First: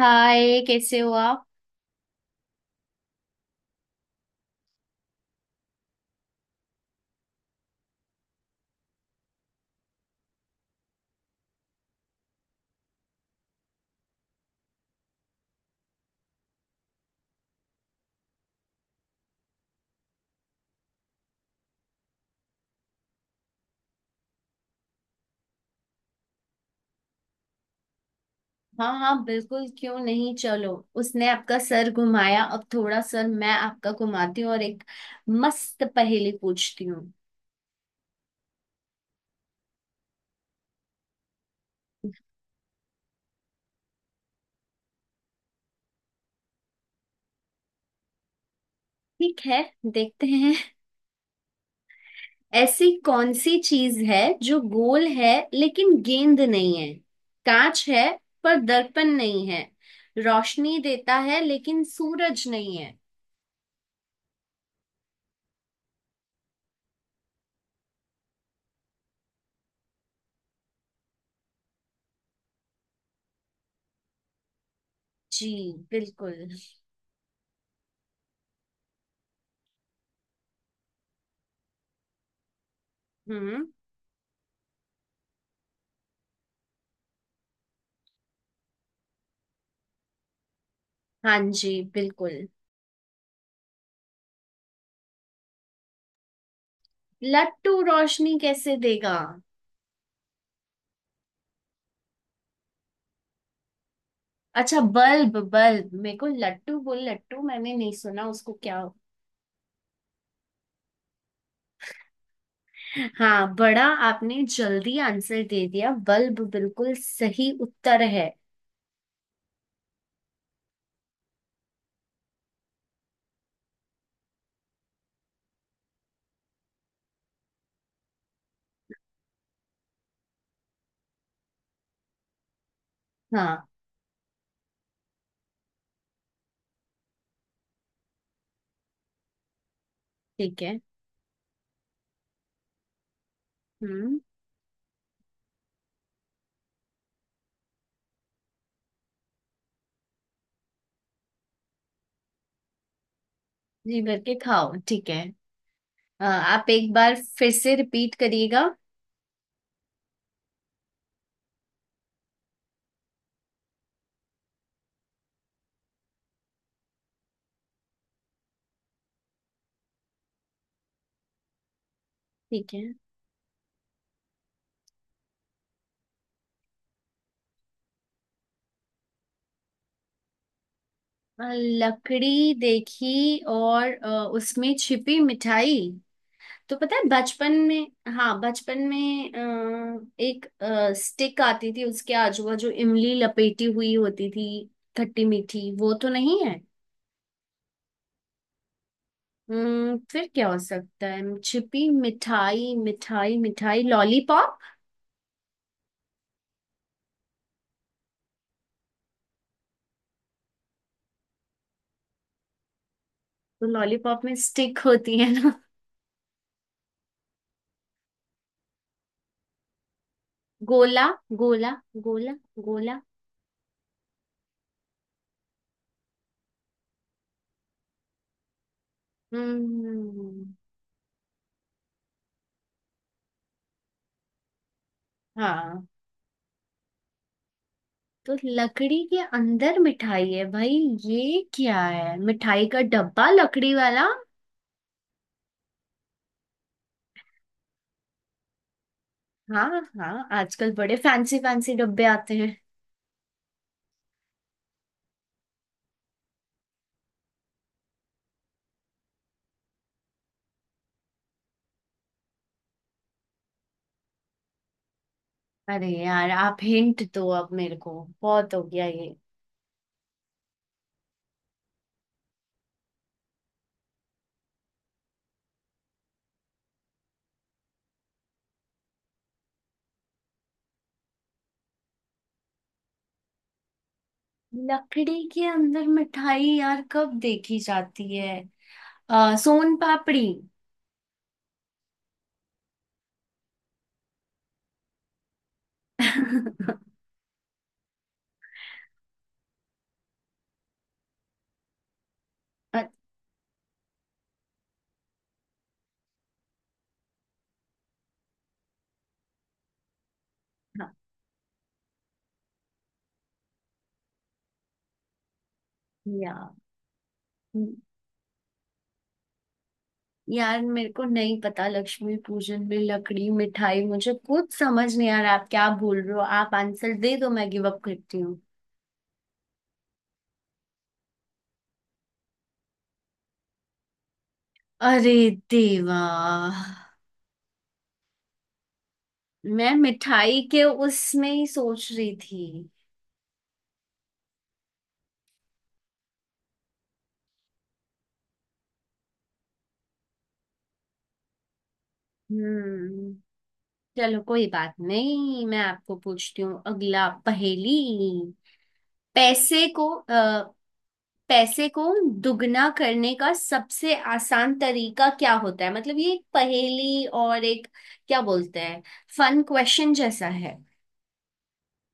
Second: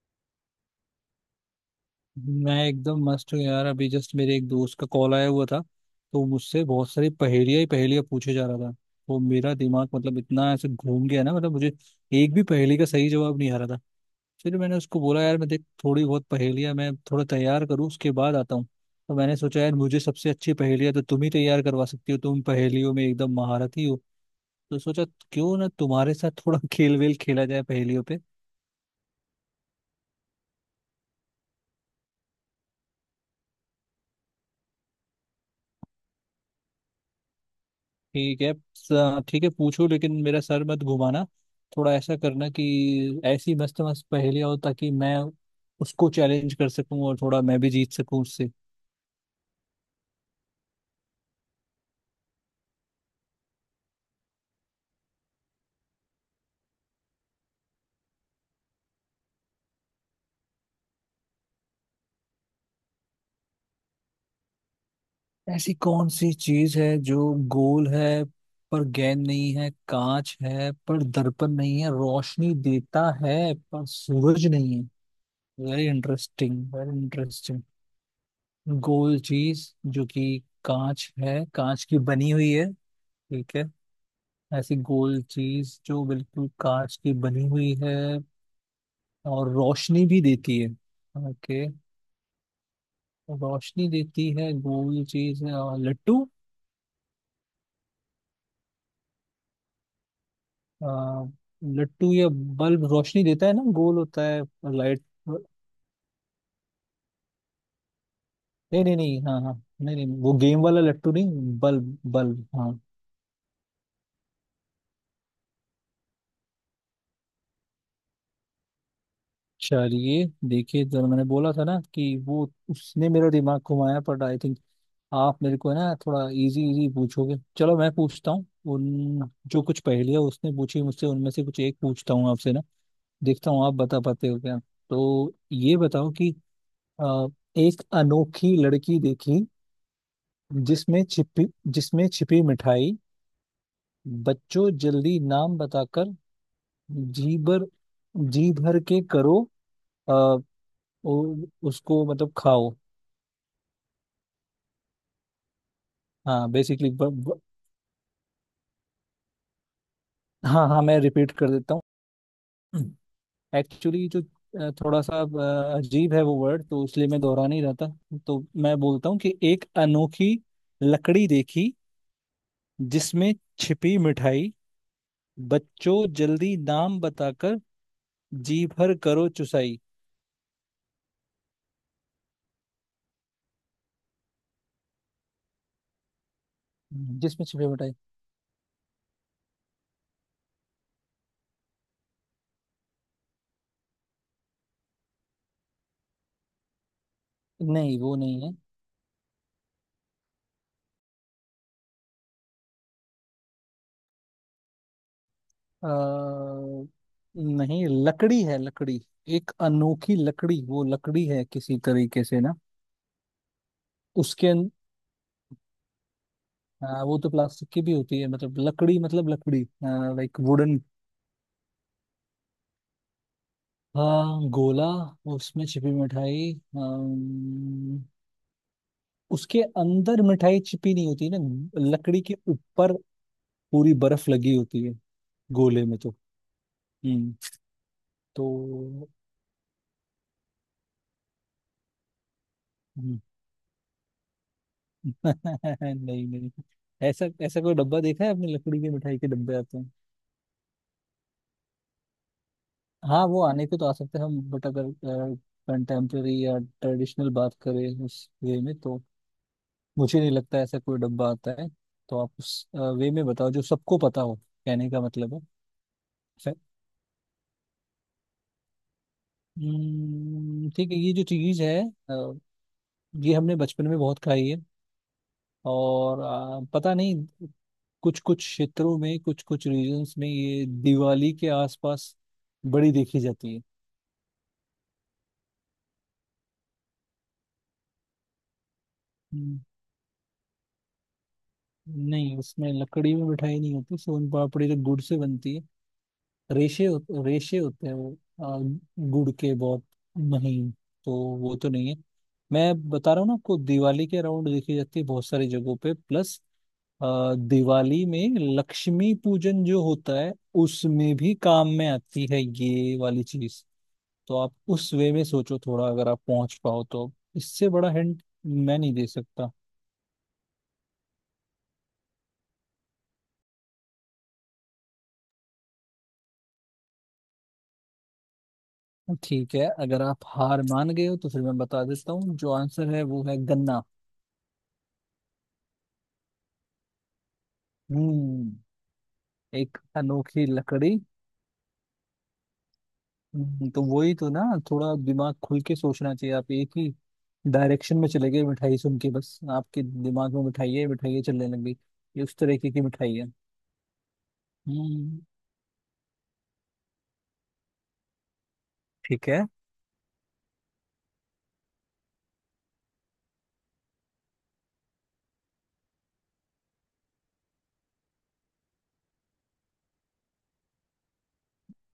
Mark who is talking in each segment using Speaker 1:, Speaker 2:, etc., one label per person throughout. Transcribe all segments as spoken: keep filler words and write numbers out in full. Speaker 1: हाय, कैसे हो आप?
Speaker 2: मैं एकदम मस्त हूँ यार। अभी जस्ट मेरे एक दोस्त का कॉल आया हुआ था तो मुझसे बहुत सारी पहेलियां ही पहेलियां पूछे जा रहा था। तो मेरा दिमाग मतलब इतना ऐसे घूम गया ना, मतलब मुझे एक भी पहेली का सही जवाब नहीं आ रहा था। फिर मैंने उसको बोला यार मैं देख थोड़ी बहुत पहेलियां मैं थोड़ा तैयार करूँ उसके बाद आता हूँ। तो मैंने सोचा यार मुझे सबसे अच्छी पहेलियां तो तुम ही तैयार करवा सकती हो, तुम पहेलियों में एकदम महारथी हो। तो सोचा क्यों ना तुम्हारे साथ थोड़ा खेल वेल खेला जाए पहेलियों पे।
Speaker 1: हाँ हाँ, बिल्कुल, क्यों नहीं, चलो। उसने आपका सर घुमाया, अब थोड़ा सर मैं आपका घुमाती हूँ और एक मस्त पहेली पूछती हूँ।
Speaker 2: ठीक है स- ठीक है पूछो लेकिन मेरा सर मत घुमाना। थोड़ा ऐसा करना कि ऐसी मस्त मस्त पहेलियां हो ताकि मैं उसको चैलेंज कर सकूं और थोड़ा मैं भी जीत सकूं उससे।
Speaker 1: ठीक है, देखते हैं। ऐसी कौन सी चीज है जो गोल है लेकिन गेंद नहीं है, कांच है पर दर्पण नहीं है, रोशनी देता है लेकिन सूरज नहीं है?
Speaker 2: ऐसी कौन सी चीज है जो गोल है पर गेंद नहीं है, कांच है पर दर्पण नहीं है, रोशनी देता है पर सूरज नहीं है?
Speaker 1: जी,
Speaker 2: वेरी
Speaker 1: बिल्कुल।
Speaker 2: Interesting, very interesting. गोल चीज जो कि कांच है, कांच की बनी हुई है। ठीक है।
Speaker 1: हम्म।
Speaker 2: ऐसी गोल चीज जो बिल्कुल कांच की बनी हुई है और रोशनी भी देती है।
Speaker 1: हाँ
Speaker 2: ओके।
Speaker 1: जी, बिल्कुल।
Speaker 2: रोशनी देती है गोल चीज, अ, लट्टू।
Speaker 1: लट्टू रोशनी कैसे देगा?
Speaker 2: अ, लट्टू या बल्ब रोशनी देता है ना, गोल होता है।
Speaker 1: अच्छा,
Speaker 2: लाइट।
Speaker 1: बल्ब।
Speaker 2: नहीं।
Speaker 1: बल्ब मेरे को लट्टू बोल, लट्टू मैंने नहीं सुना उसको, क्या हो।
Speaker 2: नहीं नहीं, हाँ हाँ। नहीं नहीं वो गेम वाला लट्टू नहीं, बल्ब बल्ब, हाँ।
Speaker 1: हाँ, बड़ा। आपने जल्दी आंसर दे दिया, बल्ब बिल्कुल सही उत्तर है।
Speaker 2: चलिए देखिए जरा, मैंने बोला था ना कि वो उसने मेरा दिमाग घुमाया, बट आई थिंक आप मेरे को है ना थोड़ा इजी इजी पूछोगे। चलो मैं पूछता हूँ उन जो कुछ पहेलियाँ उसने पूछी मुझसे, उनमें से कुछ एक पूछता हूँ आपसे ना। देखता हूँ
Speaker 1: हाँ।
Speaker 2: आप बता पाते हो क्या। तो ये बताओ कि अ, एक अनोखी लड़की देखी,
Speaker 1: ठीक है।
Speaker 2: जिसमें छिपी जिसमें छिपी मिठाई,
Speaker 1: हम्म।
Speaker 2: बच्चों जल्दी नाम बताकर जी भर जी भर के करो, अ, उ- उसको मतलब खाओ।
Speaker 1: जी भर के खाओ, ठीक है। अ,
Speaker 2: हाँ
Speaker 1: आप
Speaker 2: बेसिकली।
Speaker 1: एक बार फिर से रिपीट करिएगा।
Speaker 2: हाँ हाँ मैं रिपीट कर देता हूँ। एक्चुअली जो अ, थोड़ा सा अ, अजीब है वो वर्ड, तो इसलिए मैं दोहरा नहीं रहता। तो मैं बोलता हूँ कि एक अनोखी लकड़ी देखी,
Speaker 1: ठीक है।
Speaker 2: जिसमें छिपी मिठाई, बच्चों जल्दी नाम बताकर जी भर करो चुसाई।
Speaker 1: अ, लकड़ी देखी और अ, उसमें छिपी मिठाई, तो पता है
Speaker 2: जिसमें
Speaker 1: बचपन
Speaker 2: छिपी
Speaker 1: में।
Speaker 2: मिठाई।
Speaker 1: हाँ, बचपन में अ, एक स्टिक आती थी, उसके आजू बाजू इमली लपेटी हुई होती थी, खट्टी मीठी, वो तो नहीं है।
Speaker 2: नहीं वो नहीं है।
Speaker 1: हम्म, फिर क्या हो सकता है? छिपी मिठाई, मिठाई, मिठाई, लॉलीपॉप?
Speaker 2: अ, नहीं लकड़ी है लकड़ी। एक अनोखी लकड़ी, वो लकड़ी है किसी तरीके से ना।
Speaker 1: तो लॉलीपॉप में
Speaker 2: उसके अं-
Speaker 1: स्टिक होती है ना।
Speaker 2: हाँ वो तो प्लास्टिक की भी होती है, मतलब लकड़ी मतलब लकड़ी, लाइक वुडन।
Speaker 1: गोला, गोला, गोला, गोला।
Speaker 2: हाँ गोला। उसमें छिपी मिठाई। अम, उसके अंदर
Speaker 1: हम्म,
Speaker 2: मिठाई छिपी नहीं होती ना, लकड़ी के ऊपर पूरी बर्फ लगी होती है गोले
Speaker 1: हाँ।
Speaker 2: में तो। हम्म
Speaker 1: तो लकड़ी
Speaker 2: तो।
Speaker 1: के अंदर मिठाई है भाई? ये क्या है, मिठाई का
Speaker 2: हम्म,
Speaker 1: डब्बा लकड़ी वाला?
Speaker 2: नहीं नहीं। ऐसा ऐसा कोई डब्बा देखा है आपने? लकड़ी की मिठाई के डब्बे आते
Speaker 1: हाँ
Speaker 2: हैं?
Speaker 1: हाँ, आजकल बड़े फैंसी फैंसी डब्बे आते हैं।
Speaker 2: हाँ वो आने के तो आ सकते हैं हम, बट अगर कंटेम्प्रेरी या ट्रेडिशनल बात करें उस वे में तो मुझे नहीं लगता ऐसा कोई डब्बा आता है। तो आप उस वे में बताओ जो सबको पता हो, कहने का मतलब है।
Speaker 1: अरे यार, आप
Speaker 2: फै-
Speaker 1: हिंट दो अब मेरे को, बहुत हो गया ये।
Speaker 2: हम्म, ठीक है, ये जो चीज है अ, ये हमने बचपन में बहुत खाई है। और अ, पता नहीं, कुछ कुछ क्षेत्रों में, कुछ कुछ रीजन्स में ये दिवाली के आसपास बड़ी देखी जाती है।
Speaker 1: लकड़ी के अंदर मिठाई यार कब देखी जाती है? आ,
Speaker 2: हम्म,
Speaker 1: सोन पापड़ी।
Speaker 2: नहीं उसमें, लकड़ी में मिठाई नहीं होती, सोन पापड़ी तो गुड़ से बनती है। रेशे होत- रेशे होते हैं वो, आ, गुड़ के, बहुत महीन। तो वो तो नहीं है।
Speaker 1: अच्छा।
Speaker 2: मैं बता रहा हूँ ना आपको, दिवाली के अराउंड देखी जाती है बहुत सारी जगहों पे, प्लस दिवाली में लक्ष्मी पूजन जो होता है उसमें भी काम में आती है ये वाली चीज। तो आप उस वे में सोचो थोड़ा, अगर आप
Speaker 1: यार
Speaker 2: पहुंच पाओ तो। इससे बड़ा हिंट मैं नहीं दे सकता।
Speaker 1: यार, मेरे को नहीं पता, लक्ष्मी पूजन में लकड़ी मिठाई, मुझे कुछ समझ नहीं आ रहा, आप क्या बोल रहे हो? आप आंसर दे दो, मैं गिव अप करती हूँ।
Speaker 2: ठीक है, अगर आप हार मान गए हो तो फिर मैं बता देता हूँ, जो आंसर है वो है गन्ना।
Speaker 1: अरे देवा,
Speaker 2: हम्म।
Speaker 1: मैं
Speaker 2: एक
Speaker 1: मिठाई
Speaker 2: अनोखी
Speaker 1: के
Speaker 2: लकड़ी।
Speaker 1: उसमें ही सोच रही थी।
Speaker 2: हम्म, तो वही तो ना। थोड़ा दिमाग खुल के सोचना चाहिए, आप एक ही डायरेक्शन में चले गए, मिठाई सुन के बस आपके दिमाग में मिठाई है मिठाई है चलने लग गई। ये उस तरीके की
Speaker 1: हम्म,
Speaker 2: मिठाई है।
Speaker 1: चलो कोई बात
Speaker 2: हम्म
Speaker 1: नहीं, मैं आपको पूछती हूँ अगला पहेली।
Speaker 2: ठीक है।
Speaker 1: पैसे को अ, पैसे को दुगना करने का सबसे आसान तरीका क्या होता है? मतलब ये एक पहेली और एक, क्या बोलते हैं, फन क्वेश्चन जैसा है।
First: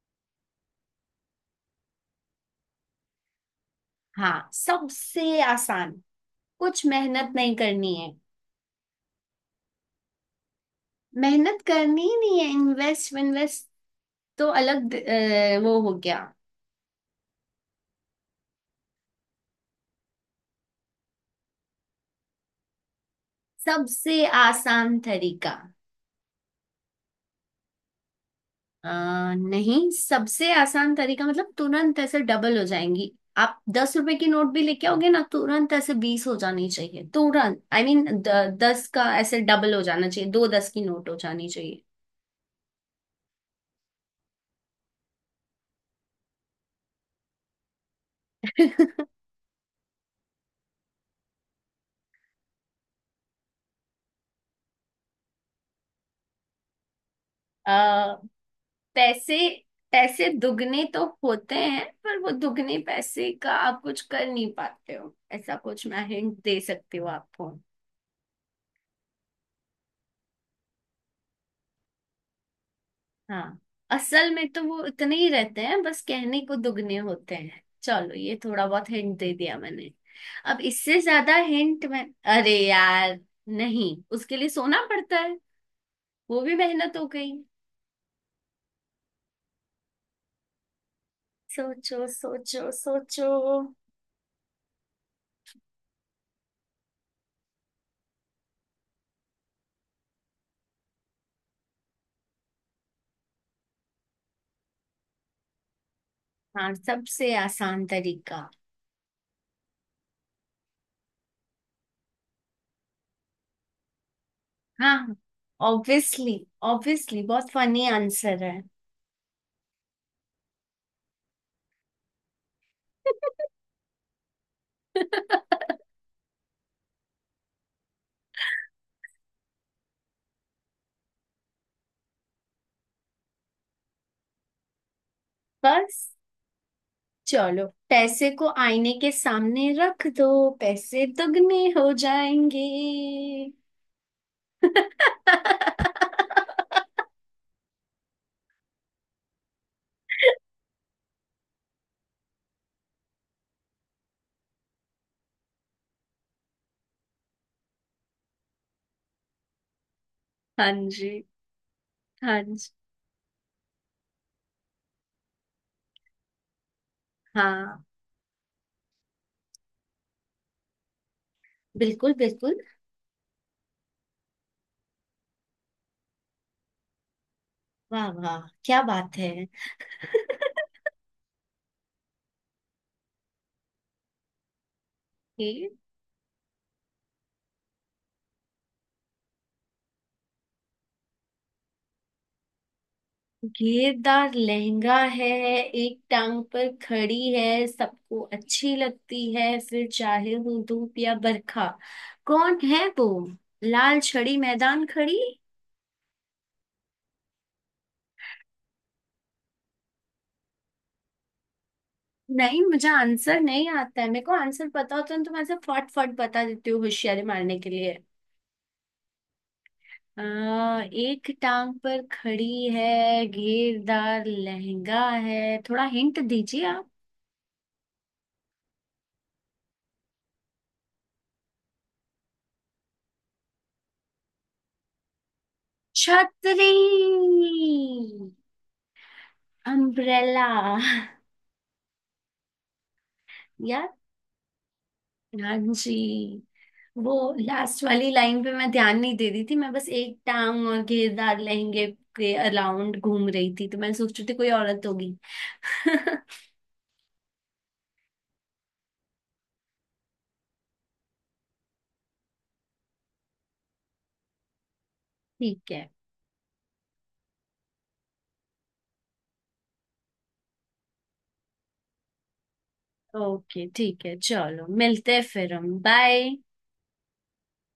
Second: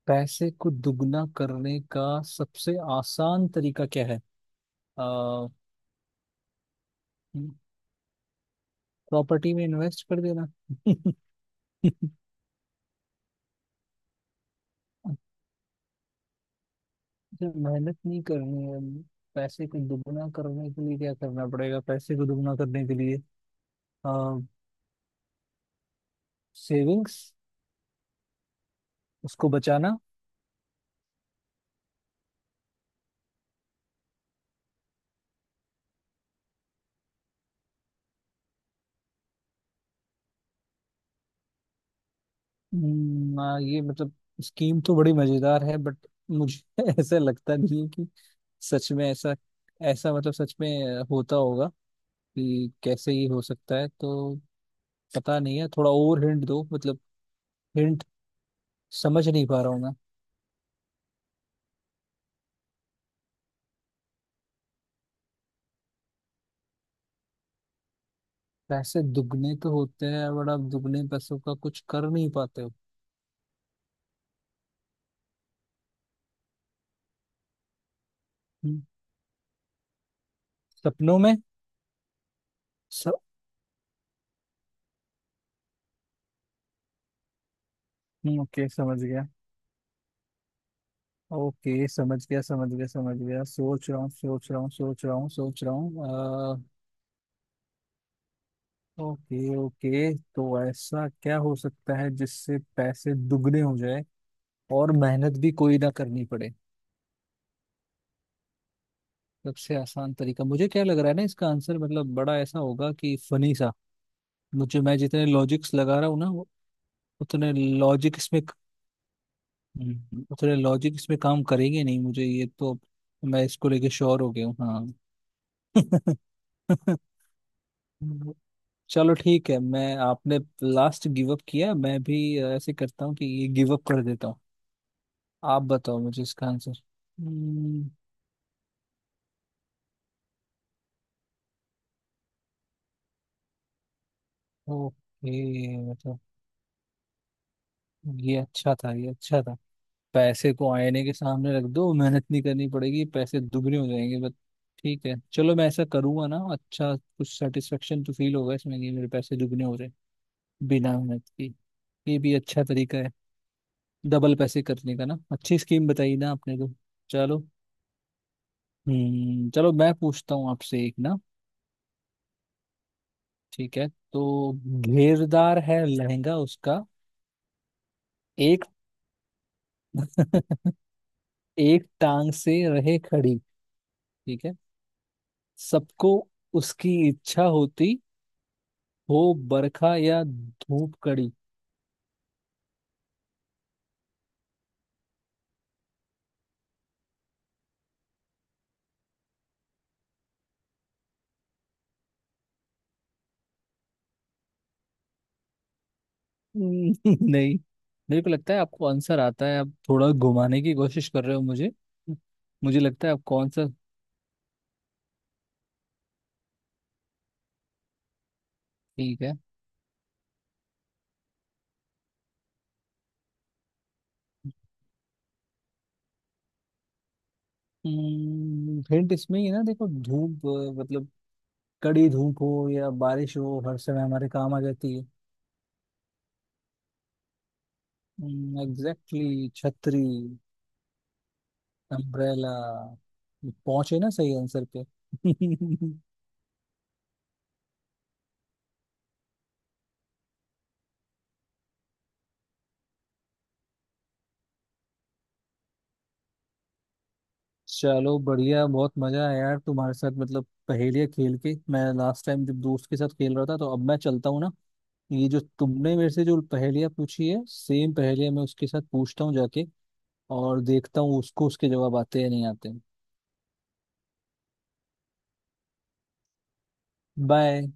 Speaker 2: पैसे को दुगना करने का सबसे आसान तरीका क्या है?
Speaker 1: हाँ, सबसे आसान, कुछ मेहनत नहीं करनी है।
Speaker 2: प्रॉपर्टी में इन्वेस्ट कर देना।
Speaker 1: मेहनत करनी ही नहीं है, इन्वेस्ट इन्वेस्ट तो अलग,
Speaker 2: अच्छा,
Speaker 1: अ, वो हो गया।
Speaker 2: मेहनत नहीं करनी है। पैसे को दुगना करने के लिए क्या करना पड़ेगा, पैसे को दुगना करने के लिए?
Speaker 1: सबसे आसान तरीका,
Speaker 2: सेविंग्स,
Speaker 1: अ,
Speaker 2: उसको
Speaker 1: नहीं
Speaker 2: बचाना।
Speaker 1: सबसे आसान तरीका मतलब तुरंत ऐसे डबल हो जाएंगी। आप दस रुपए की नोट भी लेके आओगे ना, तुरंत ऐसे बीस हो जानी चाहिए, तुरंत आई I मीन mean, दस का ऐसे डबल हो जाना चाहिए, दो दस की नोट हो जानी चाहिए।
Speaker 2: हम्म, आ, ये मतलब स्कीम तो बड़ी मजेदार है, बट मुझे ऐसा लगता नहीं है कि सच में ऐसा ऐसा मतलब सच में होता होगा, कि कैसे ये हो सकता है। तो पता नहीं है, थोड़ा और हिंट दो मतलब,
Speaker 1: अ,
Speaker 2: हिंट। समझ
Speaker 1: पैसे
Speaker 2: नहीं पा रहा हूँ मैं।
Speaker 1: पैसे दुगने तो होते हैं, पर वो दुगने पैसे का आप कुछ कर नहीं पाते हो, ऐसा कुछ मैं हिंट दे सकती हूँ आपको।
Speaker 2: पैसे दुगने तो होते हैं, बट आप दुगने पैसों का कुछ कर नहीं पाते हो।
Speaker 1: हाँ, असल में तो वो इतने ही रहते हैं, बस कहने को दुगने होते हैं। चलो, ये थोड़ा
Speaker 2: हम्म,
Speaker 1: बहुत हिंट दे दिया मैंने, अब इससे
Speaker 2: सपनों
Speaker 1: ज्यादा
Speaker 2: में।
Speaker 1: हिंट मैं। अरे
Speaker 2: स...
Speaker 1: यार, नहीं, उसके लिए सोना पड़ता है, वो भी मेहनत हो गई।
Speaker 2: ओके समझ गया। ओके
Speaker 1: सोचो,
Speaker 2: समझ गया,
Speaker 1: सोचो,
Speaker 2: समझ गया, समझ
Speaker 1: सोचो।
Speaker 2: गया। सोच रहा हूँ, सोच रहा हूँ, सोच रहा हूँ, सोच रहा हूँ। ओके ओके, तो ऐसा क्या हो सकता है जिससे पैसे दुगने हो जाए और मेहनत भी कोई ना करनी पड़े?
Speaker 1: हाँ, सबसे आसान तरीका।
Speaker 2: सबसे आसान तरीका। मुझे क्या लग रहा है ना, इसका आंसर मतलब बड़ा ऐसा होगा कि फनी सा। मुझे, मैं
Speaker 1: हाँ,
Speaker 2: जितने लॉजिक्स लगा रहा हूँ ना
Speaker 1: ऑब्वियसली।
Speaker 2: वो,
Speaker 1: ऑब्वियसली बहुत
Speaker 2: उतने
Speaker 1: फनी
Speaker 2: लॉजिक इसमें,
Speaker 1: आंसर है।
Speaker 2: हम्म, उतने लॉजिक इसमें काम करेंगे नहीं मुझे, ये तो। मैं इसको लेके श्योर हो गया हूँ हाँ। चलो ठीक है, मैं, आपने लास्ट गिव अप किया, मैं भी ऐसे करता हूँ कि ये गिव अप कर देता हूँ। आप बताओ
Speaker 1: बस,
Speaker 2: मुझे इसका आंसर।
Speaker 1: चलो,
Speaker 2: हम्म,
Speaker 1: पैसे को आईने के सामने रख दो, पैसे दुगने हो जाएंगे।
Speaker 2: ओके मतलब। ये अच्छा था, ये अच्छा था। पैसे को आईने के सामने रख दो, मेहनत नहीं करनी पड़ेगी, पैसे दुगने हो जाएंगे, बट ठीक है, चलो मैं ऐसा करूंगा ना, अच्छा कुछ सेटिस्फेक्शन तो फील होगा इसमें कि मेरे पैसे दुगने हो रहे हैं
Speaker 1: हाँ
Speaker 2: बिना
Speaker 1: जी।
Speaker 2: मेहनत की। ये भी
Speaker 1: हाँ
Speaker 2: अच्छा
Speaker 1: जी,
Speaker 2: तरीका है डबल पैसे करने का ना, अच्छी स्कीम बताई ना आपने तो। चलो।
Speaker 1: हाँ,
Speaker 2: हम्म चलो मैं पूछता हूँ आपसे एक ना।
Speaker 1: बिल्कुल, बिल्कुल।
Speaker 2: ठीक है। तो, घेरदार है लहंगा उसका,
Speaker 1: वाह वाह,
Speaker 2: एक
Speaker 1: क्या बात है!
Speaker 2: एक टांग से रहे खड़ी, ठीक है,
Speaker 1: ये
Speaker 2: सबको उसकी इच्छा होती हो, बरखा या धूप कड़ी।
Speaker 1: घेरदार लहंगा है, एक टांग पर खड़ी है, सबको अच्छी लगती है, फिर चाहे हो धूप या बरखा। कौन है वो? लाल छड़ी मैदान खड़ी।
Speaker 2: हम्म, नहीं, मेरे को लगता है आपको आंसर आता है, आप थोड़ा घुमाने की कोशिश कर रहे हो मुझे।
Speaker 1: नहीं,
Speaker 2: मुझे
Speaker 1: मुझे
Speaker 2: लगता है
Speaker 1: आंसर
Speaker 2: आपको
Speaker 1: नहीं
Speaker 2: आंसर।
Speaker 1: आता है, मेरे को आंसर पता होता है तो मैं ऐसे फट फट बता देती हूँ होशियारी मारने के लिए।
Speaker 2: ठीक है।
Speaker 1: आ, एक टांग पर खड़ी है, घेरदार लहंगा है, थोड़ा हिंट दीजिए आप।
Speaker 2: हम्म, हिंट इसमें ही है ना देखो, धूप अ, मतलब कड़ी धूप हो या बारिश हो, हर समय हमारे काम आ जाती है।
Speaker 1: छतरी।
Speaker 2: एग्जैक्टली, छतरी।
Speaker 1: अम्ब्रेला।
Speaker 2: अम्ब्रेला।
Speaker 1: यार।
Speaker 2: पहुंचे ना सही आंसर पे।
Speaker 1: हाँ जी, वो लास्ट वाली लाइन पे मैं ध्यान नहीं दे रही थी, मैं बस एक टांग और घेरदार लहंगे के अराउंड घूम रही थी तो मैं सोच रही थी कोई औरत होगी।
Speaker 2: चलो बढ़िया, बहुत मजा आया यार तुम्हारे साथ, मतलब पहेलियाँ खेल के। मैं लास्ट टाइम जब दोस्त के साथ खेल रहा था, तो अब मैं चलता हूँ ना। ये जो
Speaker 1: ठीक है,
Speaker 2: तुमने मेरे से जो पहेलियाँ पूछी है, सेम पहेलियाँ मैं उसके साथ पूछता हूँ जाके, और देखता हूँ उसको उसके जवाब आते हैं या नहीं आते हैं।
Speaker 1: ओके, ठीक है, चलो, मिलते हैं फिर हम, बाय।
Speaker 2: बाय।